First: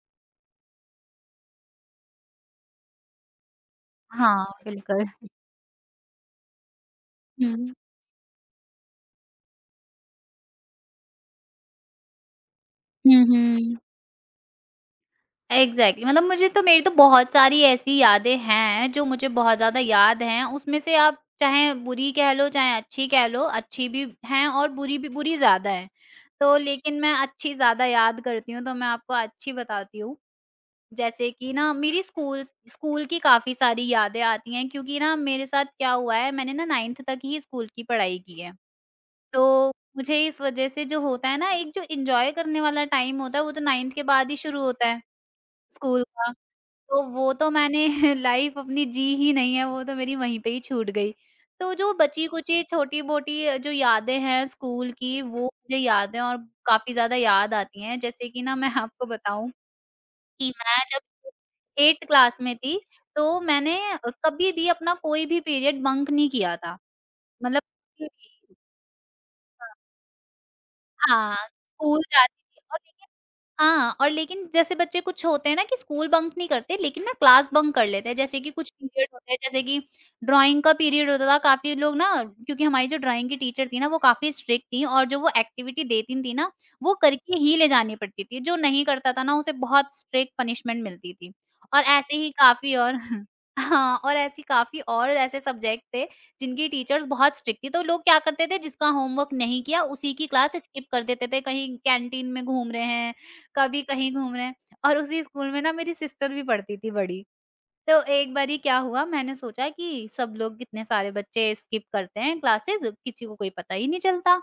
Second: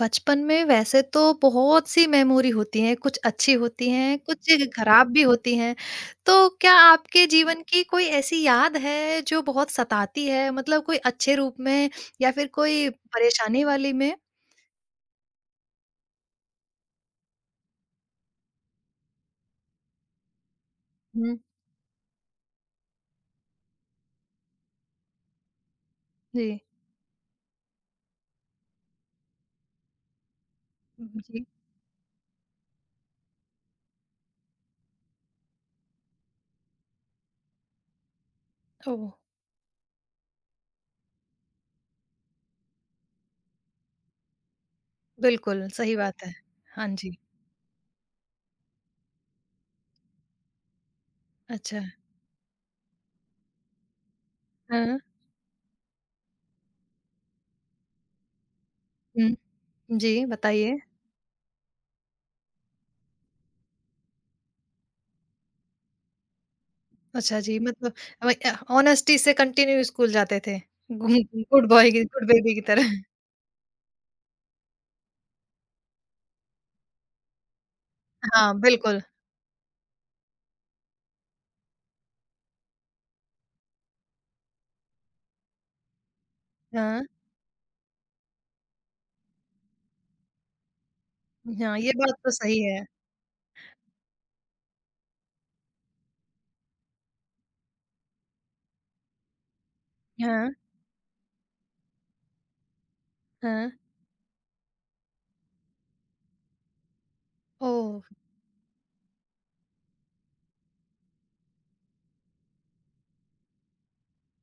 बचपन में वैसे तो बहुत सी मेमोरी होती हैं, कुछ अच्छी होती हैं, हाँ, कुछ बिल्कुल। खराब भी होती हैं। तो क्या आपके जीवन हुँ। की कोई ऐसी याद है जो बहुत सताती है? मतलब कोई अच्छे रूप में या फिर कोई हुँ, परेशानी हुँ। वाली में? एग्ज़ैक्टली मतलब मुझे तो मेरी तो बहुत सारी ऐसी यादें हैं, जो मुझे बहुत ज़्यादा याद हैं। उसमें से आप हुँ, चाहे बुरी कह लो, चाहे अच्छी कह लो, अच्छी भी हैं और बुरी भी बुरी ज़्यादा है। तो जी। लेकिन मैं अच्छी ज़्यादा याद करती हूँ, तो मैं आपको अच्छी बताती हूँ। जैसे जी। कि ना मेरी स्कूल स्कूल की काफ़ी सारी यादें आती हैं क्योंकि ना मेरे साथ क्या हुआ है, मैंने ना 9th तक ही स्कूल की पढ़ाई की है। ओह! तो मुझे इस वजह से जो होता है ना एक जो एन्जॉय करने वाला टाइम होता है वो तो 9th के बाद ही शुरू होता है बिल्कुल, सही स्कूल बात का। है। हाँ तो जी। वो तो मैंने लाइफ अपनी जी ही नहीं है, वो तो मेरी वहीं पे ही छूट गई। तो अच्छा। जो बची-कुची छोटी-मोटी जो यादें हैं स्कूल हाँ। की वो मुझे याद हैं और काफ़ी ज़्यादा याद आती हैं। जैसे कि ना मैं आपको हुँ। बताऊँ जी, कि बताइए। मैं जब 8th क्लास में थी तो मैंने कभी भी अपना कोई भी पीरियड बंक नहीं किया था। अच्छा जी, मतलब मतलब कभी वही भी। ऑनेस्टी से कंटिन्यू स्कूल जाते थे। गुम हाँ, गुड बॉय स्कूल की गुड जाती बेबी थी की और तरह। हाँ, और लेकिन जैसे बच्चे कुछ होते हैं ना कि स्कूल बंक नहीं करते, लेकिन ना क्लास बंक कर लेते हैं। जैसे कि हाँ, कुछ बिल्कुल। पीरियड होते हैं, जैसे कि ड्राइंग का पीरियड होता था, काफ़ी लोग ना क्योंकि हमारी जो ड्राइंग की टीचर थी ना, वो काफ़ी स्ट्रिक्ट थीं और जो वो एक्टिविटी देती थीं ना, वो हाँ। करके ही ले जानी पड़ती थी। जो नहीं करता था ना, उसे बहुत स्ट्रिक्ट पनिशमेंट मिलती थी। हाँ, और ये बात ऐसे ही तो सही काफ़ी है। और हाँ, और ऐसी काफ़ी और ऐसे सब्जेक्ट थे, जिनकी टीचर्स बहुत स्ट्रिक्ट थीं। तो लोग क्या करते थे, जिसका होमवर्क नहीं किया, उसी की हाँ, क्लास स्किप कर देते थे। कहीं कैंटीन में घूम रहे हैं हाँ। कभी कहीं घूम रहे हैं और उसी स्कूल में ना मेरी सिस्टर भी पढ़ती थी बड़ी। तो ओह! एक बारी क्या हुआ मैंने सोचा कि सब लोग कितने सारे बच्चे स्किप करते हैं क्लासेस किसी को कोई पता ही नहीं चलता।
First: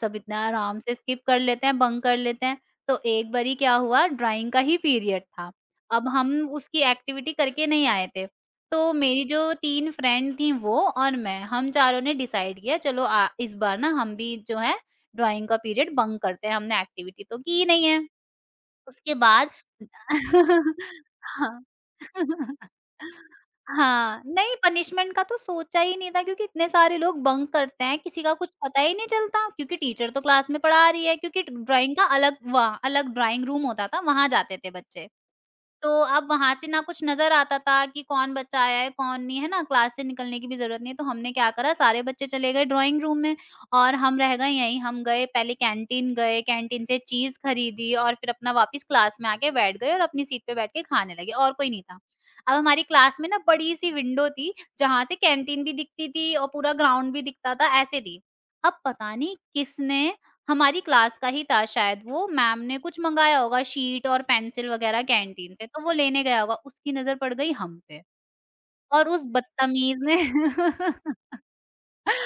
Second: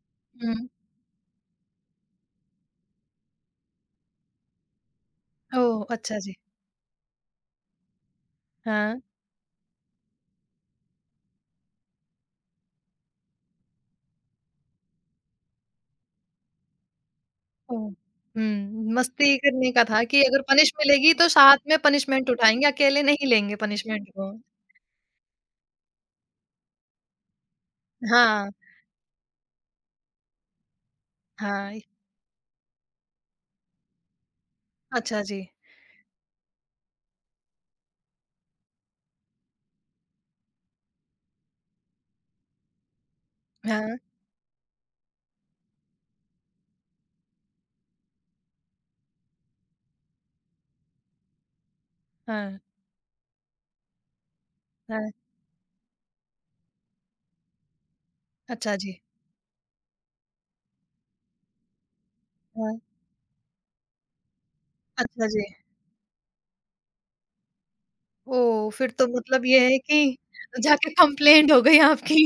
सब इतना हुँ। आराम से स्किप कर लेते हैं, बंक कर लेते हैं। तो एक बारी क्या हुआ ड्राइंग का ही पीरियड था। ओह! अब अच्छा हम जी। उसकी एक्टिविटी करके नहीं आए थे। तो हाँ, मेरी जो 3 फ्रेंड थी वो और मैं हम चारों ने डिसाइड किया चलो इस बार ना हम भी जो है ड्राइंग का पीरियड बंक करते हैं। हमने एक्टिविटी तो की ही ओह! नहीं है। हुँ, उसके मस्ती बाद करने का था कि अगर पनिश मिलेगी तो हाँ। साथ में पनिशमेंट उठाएँगे, अकेले नहीं लेंगे पनिशमेंट हाँ, को। नहीं पनिशमेंट का तो सोचा ही नहीं था क्योंकि इतने सारे लोग बंक करते हैं, किसी का कुछ हाँ, पता ही नहीं चलता क्योंकि टीचर तो क्लास में पढ़ा रही है क्योंकि हाँ। ड्राइंग का अलग वहाँ अलग ड्राइंग रूम होता था, वहाँ जाते थे बच्चे। अच्छा जी। तो अब वहाँ से ना कुछ नज़र आता था कि कौन बच्चा आया है, कौन नहीं, है ना? क्लास से निकलने की भी ज़रूरत नहीं है, तो हमने क्या करा सारे बच्चे चले गए ड्राइंग रूम में और हाँ, हम रह गए यहीं। हम गए पहले कैंटीन गए, कैंटीन से चीज़ खरीदी और फिर अपना वापस क्लास में आके बैठ गए और अपनी सीट पे बैठ के खाने लगे और कोई नहीं था। अब हाँ, हमारी क्लास में ना बड़ी-सी विंडो थी, जहाँ हाँ। से कैंटीन भी दिखती थी और पूरा ग्राउंड भी दिखता था, ऐसे थी। अच्छा अब जी। पता नहीं किसने हमारी क्लास का ही था शायद वो, मैम हाँ, ने कुछ मँगाया होगा शीट और पेंसिल वग़ैरह अच्छा जी। कैंटीन से, तो वो लेने गया होगा, उसकी नज़र पड़ गई हम पे ओह! फिर तो और उस मतलब ये है बदतमीज़ कि ने जाके कंप्लेंट हो गई आपकी।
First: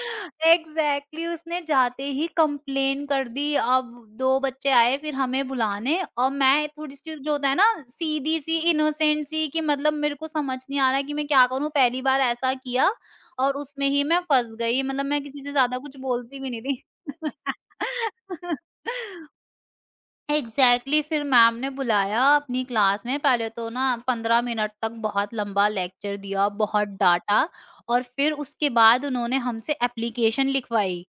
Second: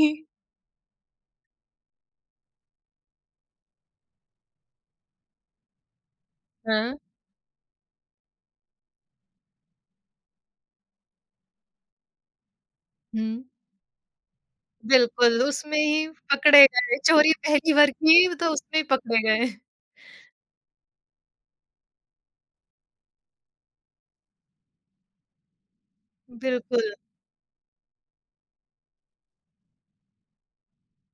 एग्ज़ैक्टली उसने जाते ही कंप्लेन कर दी। अब 2 बच्चे आए फिर हमें बुलाने और मैं हाँ, थोड़ी-सी जो होता है ना सीधी-सी, इनोसेंट सी कि मतलब मेरे को समझ नहीं आ रहा है कि मैं क्या करूँ? पहली बार ऐसा किया हुँ। और उसमें ही मैं फँस गई, मतलब मैं किसी बिल्कुल, से ज़्यादा उसमें कुछ ही बोलती भी नहीं पकड़े थी। गए, चोरी पहली बार की तो उसमें ही पकड़े गए। एग्जैक्टली exactly, फिर मैम ने बुलाया अपनी क्लास में पहले तो ना 15 मिनट तक बहुत लंबा लेक्चर दिया बिल्कुल, बहुत डांटा और फिर उसके बाद उन्होंने हमसे एप्लीकेशन लिखवाई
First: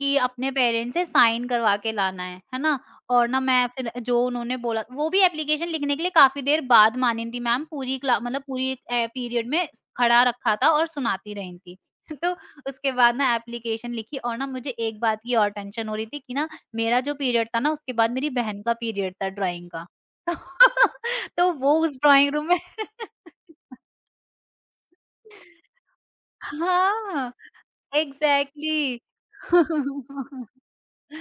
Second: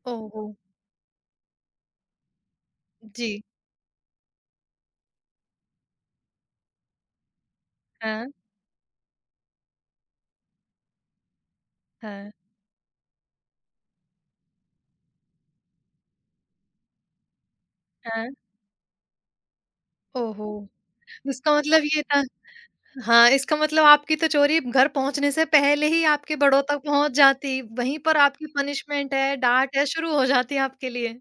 कि ओहो! अपने पेरेंट्स से साइन करवा के लाना है ना? और ना जी, मैं फिर जो उन्होंने बोला वो भी एप्लीकेशन लिखने के लिए काफ़ी देर बाद मानी थी मैम, पूरी क्ला हाँ, मतलब पूरी पीरियड में खड़ा रखा था और सुनाती रही थी। हाँ, तो उसके बाद ना एप्लीकेशन लिखी और ना मुझे एक बात की और टेंशन हो रही थी कि ना मेरा जो पीरियड था ना उसके बाद हाँ, मेरी बहन का पीरियड था ड्राइंग का। ओहो! तो इसका वो मतलब उस ये था ड्राइंग रूम में। हाँ, इसका मतलब आपकी तो चोरी घर पहुँचने से पहले ही आपके बड़ों तक पहुँच हाँ, जाती, वहीं पर आपकी एग्ज़ैक्टली। पनिशमेंट है, डाँट है, शुरू हो जाती आपके लिए।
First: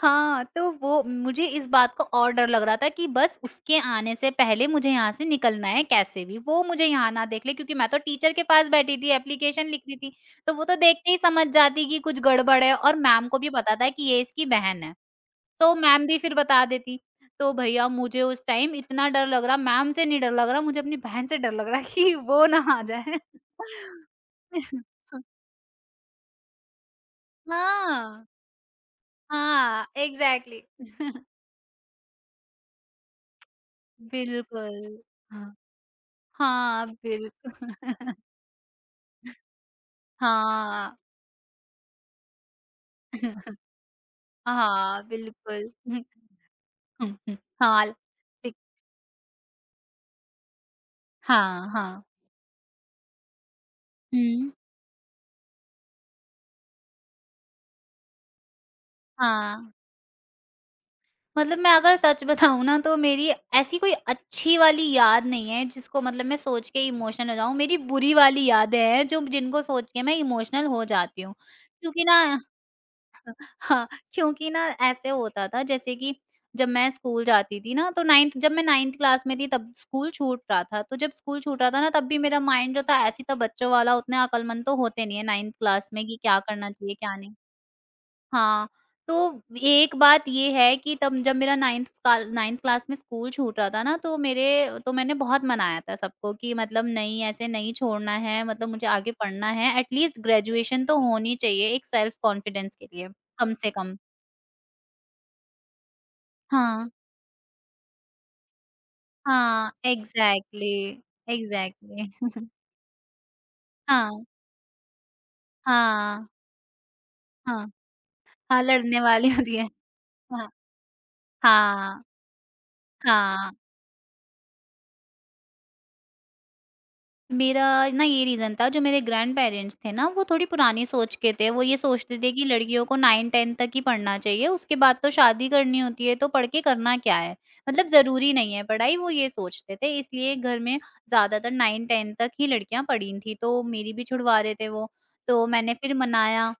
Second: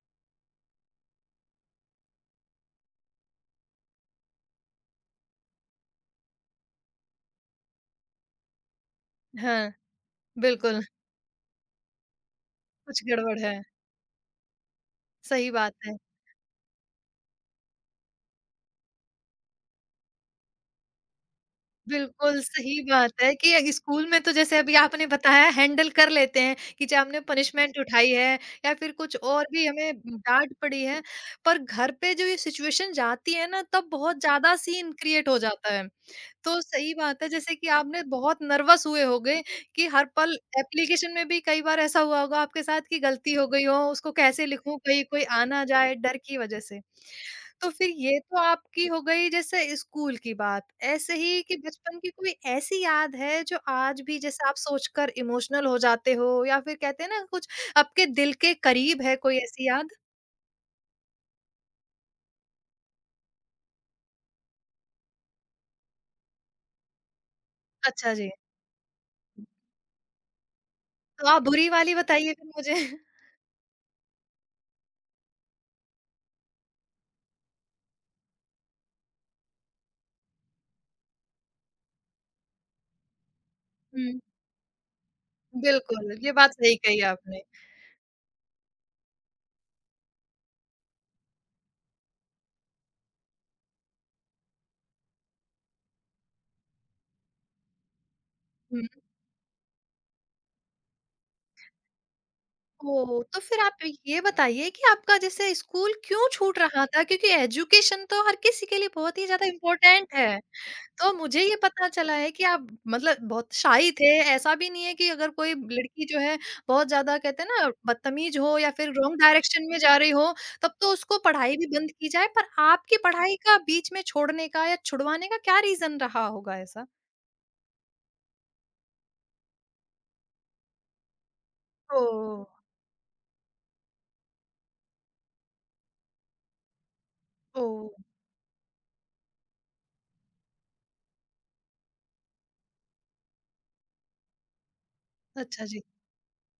हाँ, तो वो मुझे इस बात का और डर लग रहा था कि बस उसके आने से पहले मुझे यहाँ से निकलना है कैसे भी, वो मुझे यहाँ ना देख ले क्योंकि मैं तो टीचर के पास बैठी थी, एप्लीकेशन हाँ, लिख रही थी, तो वो तो बिल्कुल, देखते ही समझ जाती कि कुछ गड़बड़ है और कुछ मैम को गड़बड़ भी है, पता था कि ये इसकी बहन है, सही तो बात है। मैम भी फिर बता देती। तो भैया मुझे उस टाइम इतना डर लग रहा, मैम से नहीं डर लग रहा, मुझे अपनी बहन से डर लग रहा कि बिल्कुल, वो ना सही आ जाए। बात है कि स्कूल में तो जैसे अभी आपने बताया हैंडल कर लेते हैं कि चाहे हमने पनिशमेंट उठाई हाँ, है या फिर कुछ और भी हाँ, हमें डाँट एग्ज़ैक्टली पड़ी है, पर घर पे जो ये सिचुएशन जाती है ना तब बहुत ज़्यादा सीन बिल्कुल। क्रिएट हो हाँ। जाता है। तो हाँ, सही बात है बिल्कुल। जैसे कि आपने बहुत नर्वस हुए होंगे कि हर पल हाँ। एप्लीकेशन में भी कई बार ऐसा हुआ होगा आपके साथ कि गलती हो गई हो उसको कैसे लिखूं हाँ, कहीं कोई आ ना बिल्कुल। जाए डर की वजह से। तो हाँ, फिर ये तो ठीक। आपकी हो गई जैसे स्कूल की बात। ऐसे ही कि हाँ, बचपन हाँ। की कोई ऐसी याद है जो आज भी जैसे हुँ, आप सोचकर इमोशनल हो जाते हो या फिर कहते हैं ना कुछ आपके दिल के करीब है कोई ऐसी हाँ। याद। मतलब मैं अगर सच बताऊँ ना तो मेरी ऐसी कोई अच्छी वाली याद नहीं है जिसको मतलब मैं सोच के इमोशनल हो जाऊँ। मेरी बुरी अच्छा जी, वाली यादें हैं जो जिनको सोच के मैं इमोशनल हो जाती तो हूँ। आप बुरी वाली क्योंकि ना बताइए फिर मुझे। हाँ, क्योंकि ना ऐसे होता था जैसे कि जब मैं स्कूल जाती थी ना तो 9th जब मैं 9th क्लास में थी तब स्कूल छूट रहा था। तो जब स्कूल छूट रहा था ना तब भी मेरा माइंड जो था ऐसे ही था बच्चों वाला उतने हम्म, अकलमंद तो होते नहीं है 9th क्लास में बिल्कुल कि ये क्या बात करना सही चाहिए कही क्या नहीं। आपने। हाँ, तो एक बात ये है कि तब जब मेरा 9th क्लास में स्कूल छूट रहा था ना तो मेरे तो मैंने बहुत मनाया था सबको कि मतलब नहीं ऐसे नहीं छोड़ना है मतलब मुझे हम्म। आगे पढ़ना है एटलीस्ट ग्रेजुएशन तो होनी चाहिए एक सेल्फ कॉन्फिडेंस के लिए, ओह! तो कम फिर से आप कम। ये बताइए कि आपका जैसे स्कूल क्यों छूट रहा हाँ, था? क्योंकि एजुकेशन तो हर किसी के लिए बहुत ही ज़्यादा हाँ, इम्पोर्टेंट है। एग्ज़ैक्टली, तो मुझे ये पता चला है कि एग्ज़ैक्टली आप मतलब बहुत शाई थे, हाँ, ऐसा भी नहीं है कि अगर कोई लड़की जो हाँ, है बहुत ज़्यादा कहते हैं हाँ, ना बदतमीज़ हो हाँ, या फिर लड़ने रॉन्ग वाली होती है। डायरेक्शन में जा रही हो, हाँ, तब तो उसको पढ़ाई भी बंद हाँ, की जाए, पर आपकी पढ़ाई हाँ। का बीच में छोड़ने का या छुड़वाने का क्या रीज़न रहा होगा ऐसा? मेरा ना ये रीज़न था जो मेरे ग्रैंडपेरेंट्स थे ना वो थोड़ी पुरानी सोच के थे। वो ये सोचते थे कि ओह! लड़कियों को 9-10 तक ही पढ़ना चाहिए, उसके बाद तो शादी करनी होती है तो पढ़ के करना क्या है? मतलब ओह! ज़रूरी नहीं है पढ़ाई वो ये सोचते थे इसलिए घर में ज़्यादातर 9-10 तक ही लड़कियाँ पढ़ी थी तो मेरी भी छुड़वा रहे थे वो। तो अच्छा मैंने जी। फिर मनाया,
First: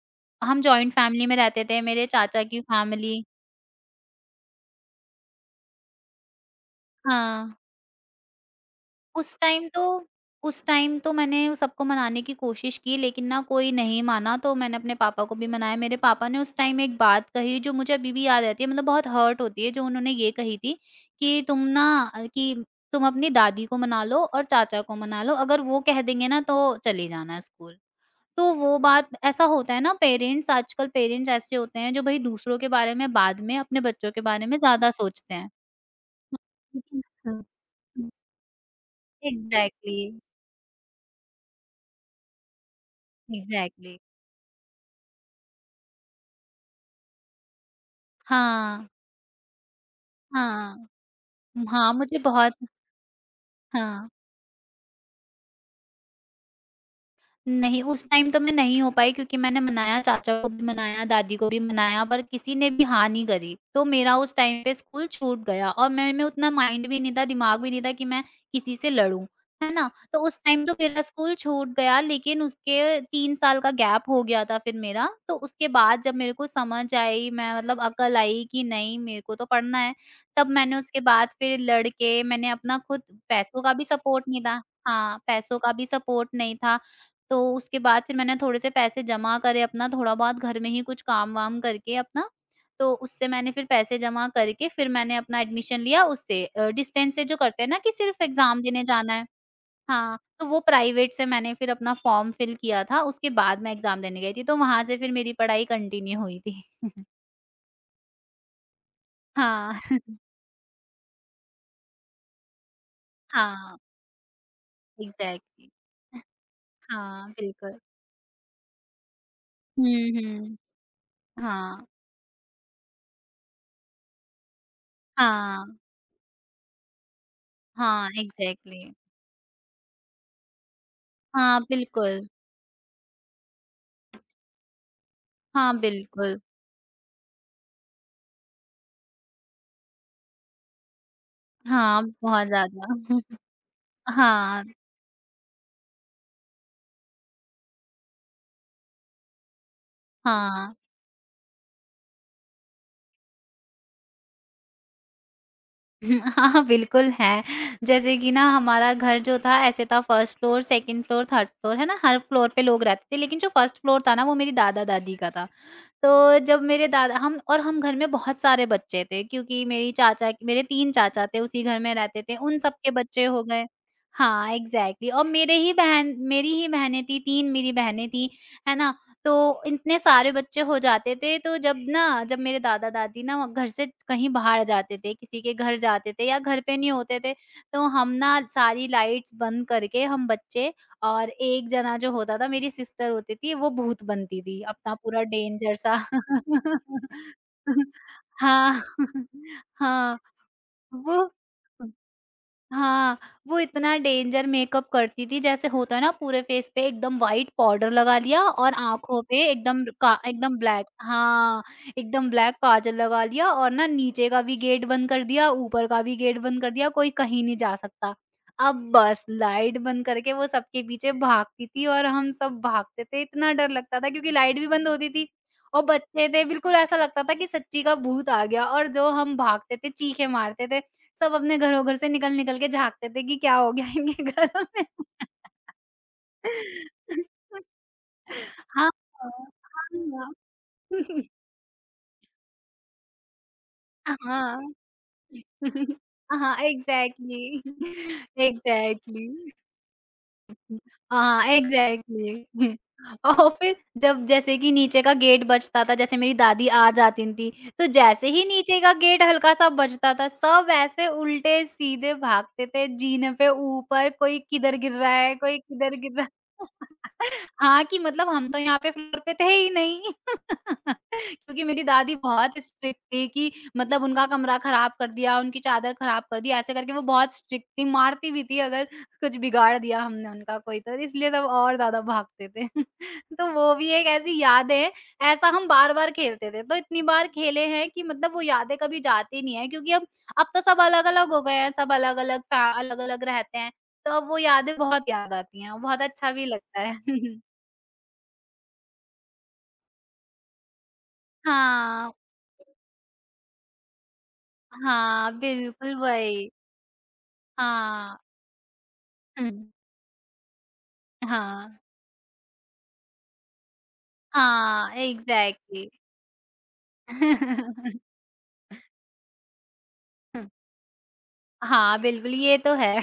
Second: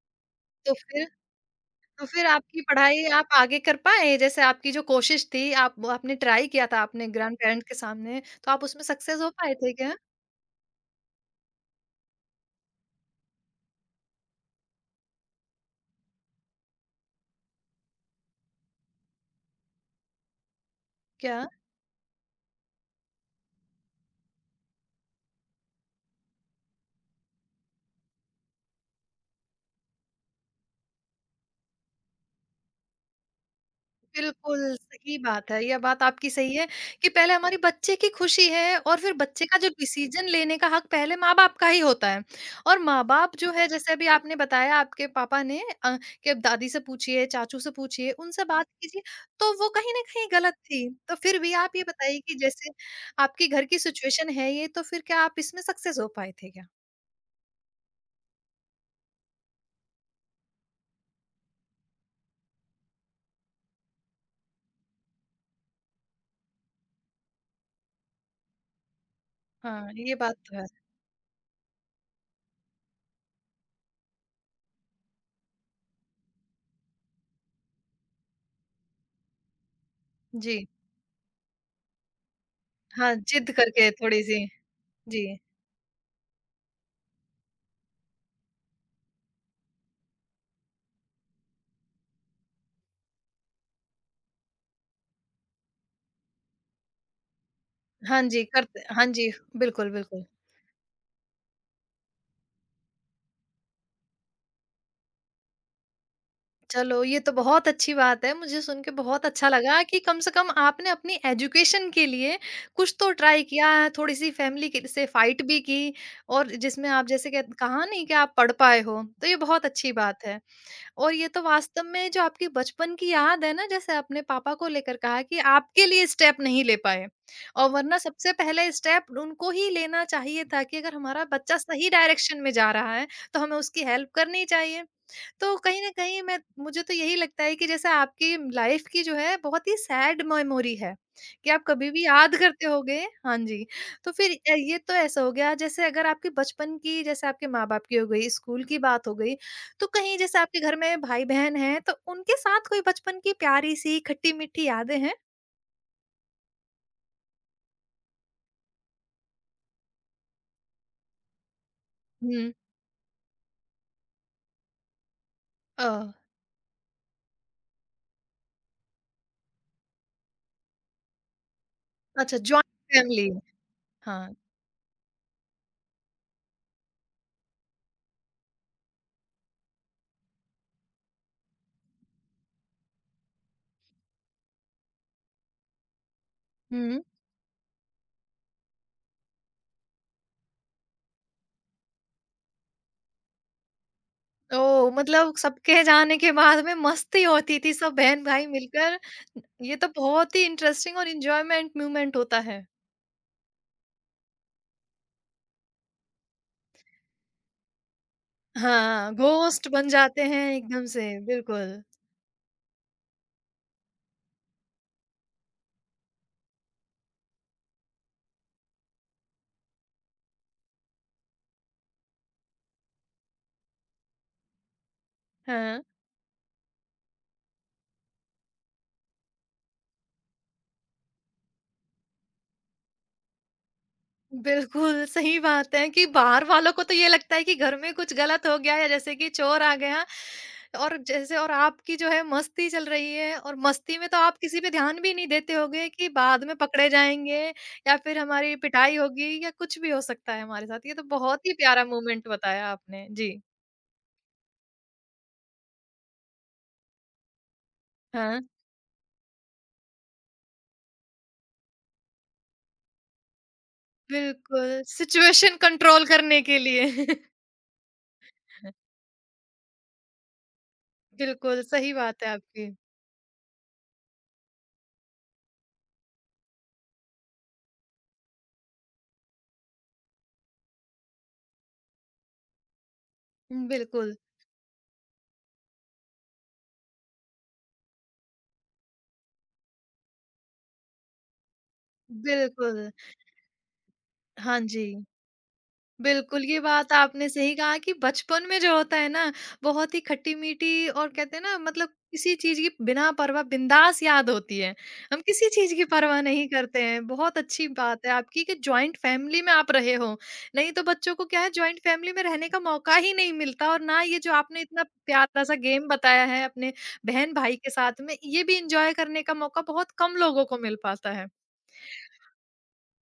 हम तो जॉइंट फिर? फैमिली में रहते थे, तो मेरे फिर चाचा की आपकी पढ़ाई फैमिली। आप आगे कर पाए? जैसे आपकी जो कोशिश थी, आप वो आपने ट्राई किया था आपने हाँ। ग्रैंडपेरेंट के सामने, तो आप उसमें सक्सेस हो उस पाए टाइम थे तो क्या? उस टाइम तो मैंने सबको मनाने की कोशिश की लेकिन ना कोई नहीं माना तो मैंने अपने पापा को भी मनाया। मेरे पापा ने उस टाइम एक बात कही जो मुझे अभी भी याद रहती है मतलब बहुत हर्ट होती है जो उन्होंने ये कही थी कि क्या? अ, कि तुम अपनी दादी को मना लो और चाचा को मना लो अगर वो कह देंगे ना तो चली जाना स्कूल। तो वो बात ऐसा होता है ना पेरेंट्स आजकल पेरेंट्स ऐसे होते हैं जो भई दूसरों के बारे में बाद में अपने बच्चों के बारे में बिल्कुल, ज़्यादा सही सोचते हैं। बात है। यह बात आपकी सही है जी, कि पहले हाँ। हमारी बच्चे की खुशी है और फिर बच्चे का जो एग्ज़ैक्टली, डिसीज़न लेने का हक पहले माँ-बाप का ही होता है। और माँ-बाप जो है जैसे एग्ज़ैक्टली। अभी आपने बताया आपके पापा ने कि अब दादी से पूछिए, चाचू से पूछिए, उनसे बात हाँ, कीजिए, तो वो कहीं न कहीं गलत हाँ। थी। तो फिर भी आप ये हाँ, मुझे बताइए कि बहुत। जैसे आपके घर की हाँ। सिचुएशन है ये, तो फिर क्या आप इसमें सक्सेस हो पाए थे क्या? नहीं, उस टाइम तो मैं नहीं हो पाई क्योंकि मैंने मनाया, चाचा को भी मनाया, दादी को भी मनाया पर किसी ने भी हाँ नहीं करी। तो मेरा उस टाइम पे स्कूल छूट गया और मेरे में उतना माइंड भी नहीं था, दिमाग भी नहीं था कि मैं किसी से लड़ूँ, है ना? हाँ, ये तो बात उस तो टाइम है। तो मेरा स्कूल छूट गया लेकिन उसके 3 साल का गैप हो गया था फिर मेरा। तो उसके बाद जब मेरे को समझ आई, मैं मतलब अकल आई कि नहीं मेरे को तो पढ़ना है, तब जी। मैंने उसके बाद फिर लड़ के मैंने अपना खुद हाँ, ज़िद पैसों का भी करके सपोर्ट नहीं थोड़ी-सी। था हाँ, जी। पैसों का भी सपोर्ट नहीं था। तो उसके बाद फिर मैंने थोड़े से पैसे जमा करे अपना थोड़ा बहुत घर में ही कुछ काम वाम करके अपना, तो उससे मैंने फिर पैसे जमा करके फिर मैंने अपना एडमिशन लिया उससे डिस्टेंस से जो करते हैं ना कि सिर्फ़ हाँ जी, एग्ज़ाम देने करते हाँ जाना है। जी, बिल्कुल, हाँ, बिल्कुल। तो वो प्राइवेट से मैंने फिर अपना फ़ॉर्म फिल किया था, उसके बाद मैं एग्ज़ाम देने गई थी, तो वहाँ से फिर मेरी पढ़ाई कंटिन्यू हुई थी। चलो, ये तो बहुत अच्छी बात है। मुझे सुन के बहुत अच्छा हाँ, लगा कि कम से कम आपने अपनी एजुकेशन के लिए कुछ तो ट्राई किया हाँ, है, थोड़ी-सी फैमिली के से फाइट भी एग्ज़ैक्टली। की और जिसमें आप हाँ, जैसे कह बिल्कुल। कहा नहीं कि आप पढ़ पाए हो, तो ये बहुत हुँ, अच्छी बात है। हुँ। और ये तो वास्तव हाँ, में जो आपकी बचपन की याद है ना, जैसे अपने पापा को लेकर कहा कि हाँ, आपके लिए स्टेप नहीं ले पाए और वरना हाँ, सबसे पहले एग्ज़ैक्टली। स्टेप उनको ही लेना चाहिए था कि अगर हमारा बच्चा हाँ, सही बिल्कुल। डायरेक्शन में जा रहा है, तो हमें उसकी हेल्प करनी चाहिए। तो हाँ, कहीं न कहीं मैं बिल्कुल। मुझे तो यही लगता है कि जैसे आपकी लाइफ़ की जो है बहुत ही सैड मेमोरी है, कि आप कभी हाँ, भी याद बहुत करते होंगे। ज़्यादा। हाँ जी। तो फिर हाँ, ये तो ऐसा हो गया जैसे अगर आपके बचपन की जैसे आपके माँ-बाप की हो गई, स्कूल की बात हो गई, तो कहीं जैसे आपके हाँ। घर में भाई-बहन हैं, तो उनके साथ कोई बचपन की प्यारी-सी खट्टी-मीठी यादें हैं? हाँ, बिल्कुल है। जैसे कि ना हमारा घर जो था ऐसे था first floor, second floor, third floor है ना? हर फ्लोर हुँ। पे लोग रहते थे, लेकिन जो फर्स्ट फ्लोर था ना वो मेरी दादा-दादी का था। अ, तो जब मेरे दादा हम और हम घर में बहुत सारे बच्चे थे, क्योंकि मेरी चाचा मेरे 3 चाचा थे उसी घर में रहते थे, अच्छा, उन जॉइंट सबके बच्चे फैमिली। हो गए। हाँ। हाँ, एग्ज़ैक्टली। और मेरे ही बहन मेरी ही बहनें थी 3 मेरी बहनें थी, है ना? तो इतने सारे बच्चे हो जाते थे, तो जब मेरे दादा-दादी ना घर से कहीं बाहर जाते थे, किसी के घर जाते थे या घर पे नहीं हुँ। होते थे, तो हम ना सारी लाइट्स बंद करके, हम बच्चे, और एक जना जो होता था मेरी सिस्टर होती थी, वो भूत बनती थी, ओह! अपना पूरा मतलब डेंजर सबके सा। जाने के बाद में मस्ती होती थी सब बहन-भाई हाँ। मिलकर। ये तो हाँ। बहुत ही इंटरेस्टिंग और वो एन्जॉयमेंट मोमेंट होता है। हाँ, वो इतना डेंजर मेकअप करती थी, जैसे होता है ना पूरे फेस पे एकदम व्हाइट पाउडर लगा लिया और हाँ, आँखों पे घोस्ट एकदम बन का जाते हैं एकदम एकदम ब्लैक, से, हाँ, बिल्कुल। एकदम ब्लैक काजल लगा लिया, और ना नीचे का भी गेट बंद कर दिया, ऊपर का भी गेट बंद कर दिया, कोई कहीं नहीं जा सकता। अब बस लाइट बंद करके वो सबके पीछे भागती थी और हम सब भागते थे, इतना डर लगता था, क्योंकि लाइट भी बंद होती थी हाँ। और बच्चे थे, बिल्कुल ऐसा लगता था कि सच्ची का भूत आ गया, और जो हम भागते थे, चीखें मारते थे, सब अपने घरों घर से निकल-निकल के झाँकते थे कि क्या हो गया इनके घरों में। बिल्कुल, सही बात है कि बाहर वालों को तो ये लगता है कि घर में कुछ गलत हो गया या हाँ, जैसे कि हाँ। चोर आ गया और जैसे और आपकी जो है मस्ती चल रही है और मस्ती में तो आप किसी पे हाँ। ध्यान भी नहीं देते होगे कि बाद में हाँ, पकड़े जाएँगे एग्ज़ैक्टली, या फिर हमारी पिटाई होगी या एग्ज़ैक्टली। कुछ भी हो सकता है हमारे साथ। ये तो हाँ, बहुत ही प्यारा मोमेंट एग्ज़ैक्टली। बताया आपने। जी। और फिर जब जैसे कि नीचे का गेट बजता था, जैसे मेरी दादी आ जाती थी, तो जैसे हाँ, ही नीचे का गेट हल्का-सा बजता था, सब ऐसे उल्टे-सीधे भागते थे जीने पे ऊपर, कोई किधर बिल्कुल, गिर रहा है, सिचुएशन कोई किधर कंट्रोल गिर रहा करने है। के लिए। हाँ, कि मतलब हम तो यहाँ पे फ्लोर पे थे ही नहीं। बिल्कुल, क्योंकि मेरी सही दादी बात है बहुत आपकी। स्ट्रिक्ट थी कि मतलब उनका कमरा खराब कर दिया, उनकी चादर खराब कर दी, ऐसे करके वो बहुत स्ट्रिक्ट थी, मारती भी थी अगर कुछ बिगाड़ दिया हमने उनका कोई तो, इसलिए तब और ज़्यादा भागते थे। तो वो भी एक बिल्कुल, ऐसी याद है, ऐसा हम बार-बार खेलते थे, तो इतनी बार खेले हैं कि मतलब वो यादें कभी जाती नहीं है, क्योंकि अब तो सब अलग-अलग हो गए हैं, सब अलग-अलग का बिल्कुल। अलग-अलग रहते हैं, तो अब वो हाँ यादें जी। बहुत याद आती हैं, बहुत अच्छा बिल्कुल, भी ये लगता बात है। आपने सही कहा कि बचपन में जो होता है ना, बहुत ही खट्टी-मीठी और कहते हैं ना मतलब हाँ। किसी चीज़ की बिना परवाह बिंदास याद होती है। हम हाँ, किसी चीज़ की बिल्कुल परवाह नहीं वही। करते हैं, बहुत अच्छी बात है हाँ। आपकी कि जॉइंट फैमिली हुँ। में आप रहे हो। नहीं तो बच्चों को क्या है जॉइंट हाँ। फैमिली में रहने का मौका ही नहीं मिलता और ना ये जो आपने इतना हाँ, प्यारा सा एग्ज़ैक्टली। गेम बताया है अपने बहन-भाई के साथ में, ये भी एन्जॉय करने का मौका बहुत कम लोगों को मिल पाता है। हाँ, बिल्कुल ये तो है।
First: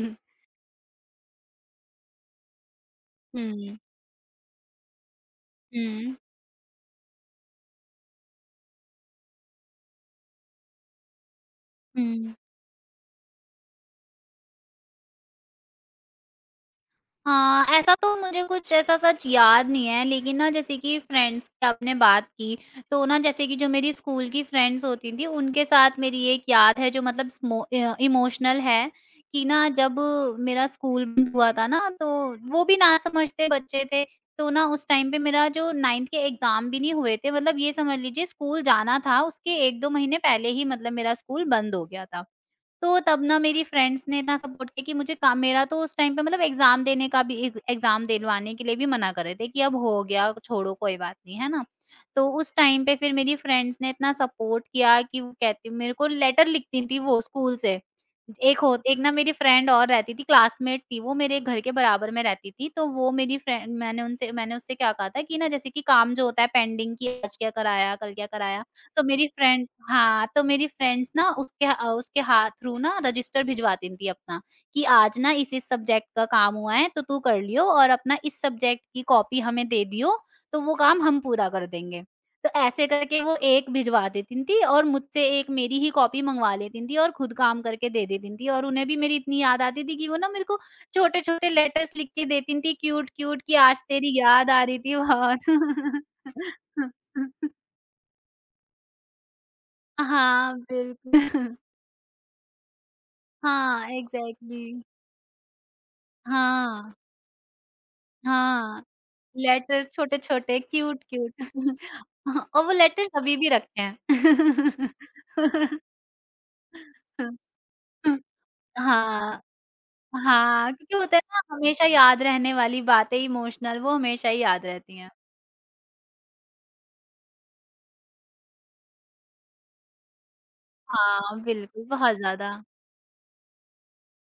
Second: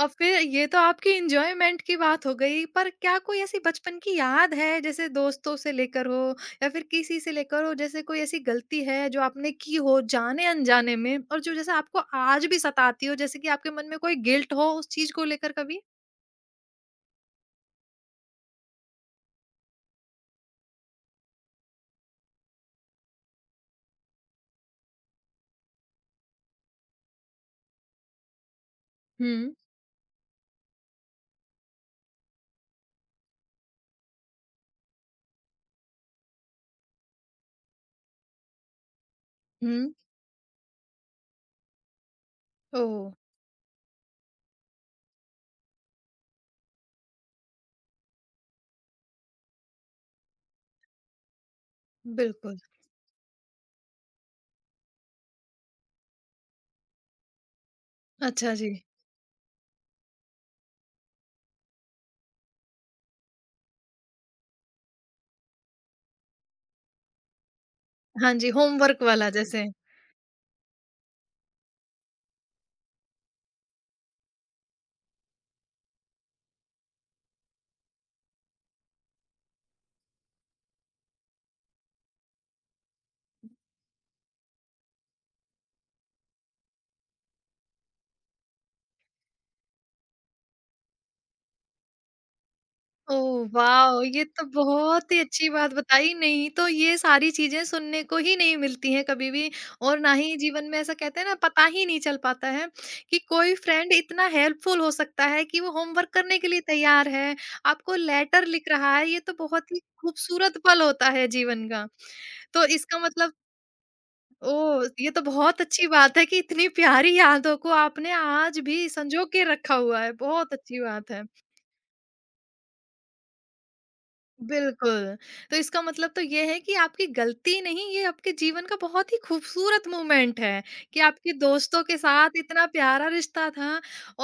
और फिर ये तो आपकी एन्जॉयमेंट की बात हो गई, पर क्या कोई ऐसी हुँ। बचपन की याद है, जैसे दोस्तों से लेकर हुँ। हो या फिर किसी से लेकर हो, जैसे कोई ऐसी गलती है जो आपने की हो जाने-अनजाने में और जो जैसे आपको हुँ। आज भी सताती हो, जैसे कि आपके मन में कोई गिल्ट हो उस चीज़ को लेकर कभी? हाँ, ऐसा तो मुझे कुछ ऐसा सच याद नहीं है, लेकिन ना जैसे कि फ्रेंड्स की आपने बात की, तो ना जैसे कि जो मेरी स्कूल की फ्रेंड्स होती थीं, उनके साथ मेरी एक याद है जो मतलब इमोशनल है, कि हुँ। ना जब मेरा स्कूल बंद हुआ था ना, तो वो भी ना समझते बच्चे थे, तो ना उस टाइम पे मेरा जो 9th के एग्ज़ाम भी नहीं हुए थे, मतलब ये समझ लीजिए स्कूल जाना था, उसके 1-2 हुँ। महीने पहले ही मतलब मेरा स्कूल बंद हो गया था। तो ओह! तब ना मेरी फ्रेंड्स ने इतना सपोर्ट किया कि मुझे काम, मेरा तो उस टाइम पे मतलब एग्ज़ाम देने का भी एग एग्ज़ाम दिलवाने के लिए भी मना कर रहे थे कि अब हो गया, छोड़ो कोई बात नहीं, है ना? तो उस बिल्कुल। टाइम पे फिर मेरी फ्रेंड्स ने इतना सपोर्ट किया कि वो कहती, मेरे को लेटर लिखती थी वो स्कूल से। अच्छा एक हो जी। एक ना मेरी फ्रेंड और रहती थी, क्लासमेट थी, वो मेरे घर के बराबर में रहती थी, तो वो मेरी फ्रेंड मैंने उनसे मैंने उससे क्या कहा था कि ना जैसे कि काम जो होता है पेंडिंग, कि आज क्या कराया, कल क्या हाँ जी, कराया? तो होमवर्क मेरी वाला जैसे। फ्रेंड्स हाँ, तो मेरी फ्रेंड्स ना उसके अ, उसके हा थ्रू ना रजिस्टर भिजवाती थी अपना, कि आज ना इस-इस सब्जेक्ट का काम हुआ है तो तू कर लियो, और अपना इस सब्जेक्ट की कॉपी हमें दे दियो, तो वो काम हम पूरा कर देंगे। तो ऐसे करके वो एक भिजवा देती थी और मुझसे एक मेरी ही कॉपी मँगवा लेती थी और खुद काम करके दे देती थी, और उन्हें भी मेरी इतनी याद आती थी कि वो ना मेरे को छोटे-छोटे लेटर्स लिख के देती थी, क्यूट-क्यूट, ओह कि आज वाओ! तेरी ये तो याद आ रही थी बहुत ही अच्छी बात बहुत। बताई, नहीं तो ये सारी चीज़ें सुनने को ही नहीं मिलती हैं कभी भी और ना ही हाँ, जीवन में ऐसा कहते हैं ना बिल्कुल। पता ही नहीं चल पाता है कि कोई हाँ, फ्रेंड इतना एग्ज़ैक्टली। हेल्पफुल हो सकता है कि वो होमवर्क करने के लिए हाँ, तैयार है, आपको लेटर लिख हाँ। रहा है, ये तो बहुत ही लेटर्स खूबसूरत छोटे-छोटे, पल होता है क्यूट-क्यूट। जीवन का। हाँ, तो और वो इसका लेटर्स मतलब अभी भी रखे हैं। ओह! ये तो बहुत अच्छी बात है कि इतनी प्यारी यादों को आपने आज भी संजो हाँ, के रखा हुआ है, बहुत हाँ, अच्छी क्योंकि बात होता है है। ना, हमेशा याद रहने वाली बातें इमोशनल, वो हमेशा ही याद रहती बिल्कुल, हैं। तो इसका मतलब तो ये है कि आपकी गलती नहीं, ये आपके जीवन का बहुत ही खूबसूरत मोमेंट है कि आपके हाँ, दोस्तों बिल्कुल, के बहुत साथ ज़्यादा। इतना प्यारा रिश्ता था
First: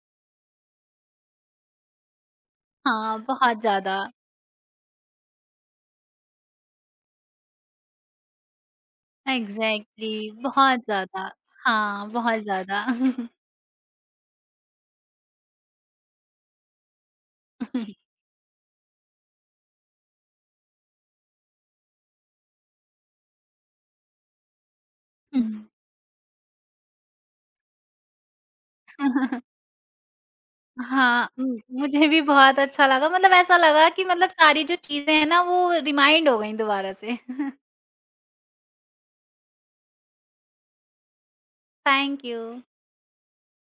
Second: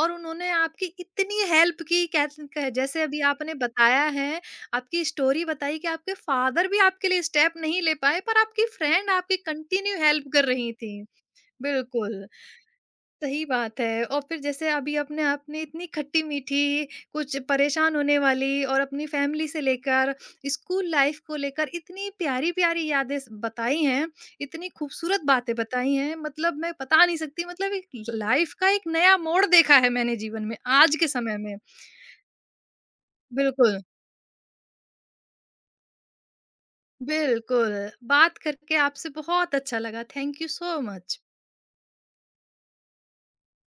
और उन्होंने आपकी इतनी हेल्प की कैस क जैसे हाँ, अभी आपने बहुत ज़्यादा। बताया है, आपकी स्टोरी बताई कि आपके फादर भी आपके लिए स्टेप नहीं ले पाए पर आपकी फ्रेंड आपकी कंटिन्यू हेल्प एग्ज़ैक्टली, कर रही बहुत थी। ज़्यादा। हाँ, बिल्कुल। बहुत ज़्यादा। सही बात है और फिर जैसे अभी अपने आपने इतनी खट्टी मीठी कुछ परेशान होने वाली और अपनी फैमिली से लेकर स्कूल लाइफ को लेकर इतनी प्यारी प्यारी यादें बताई हैं, इतनी खूबसूरत हुँ। बातें बताई हैं, मतलब मैं बता नहीं सकती, मतलब एक लाइफ का एक नया मोड़ देखा है मैंने जीवन में आज के हाँ, समय में। मुझे भी बहुत अच्छा लगा, मतलब ऐसा बिल्कुल, लगा कि मतलब सारी जो चीज़ें हैं ना, वो रिमाइंड हो गई दोबारा से। बिल्कुल, बात करके आपसे बहुत अच्छा लगा, thank you so much. Thank you.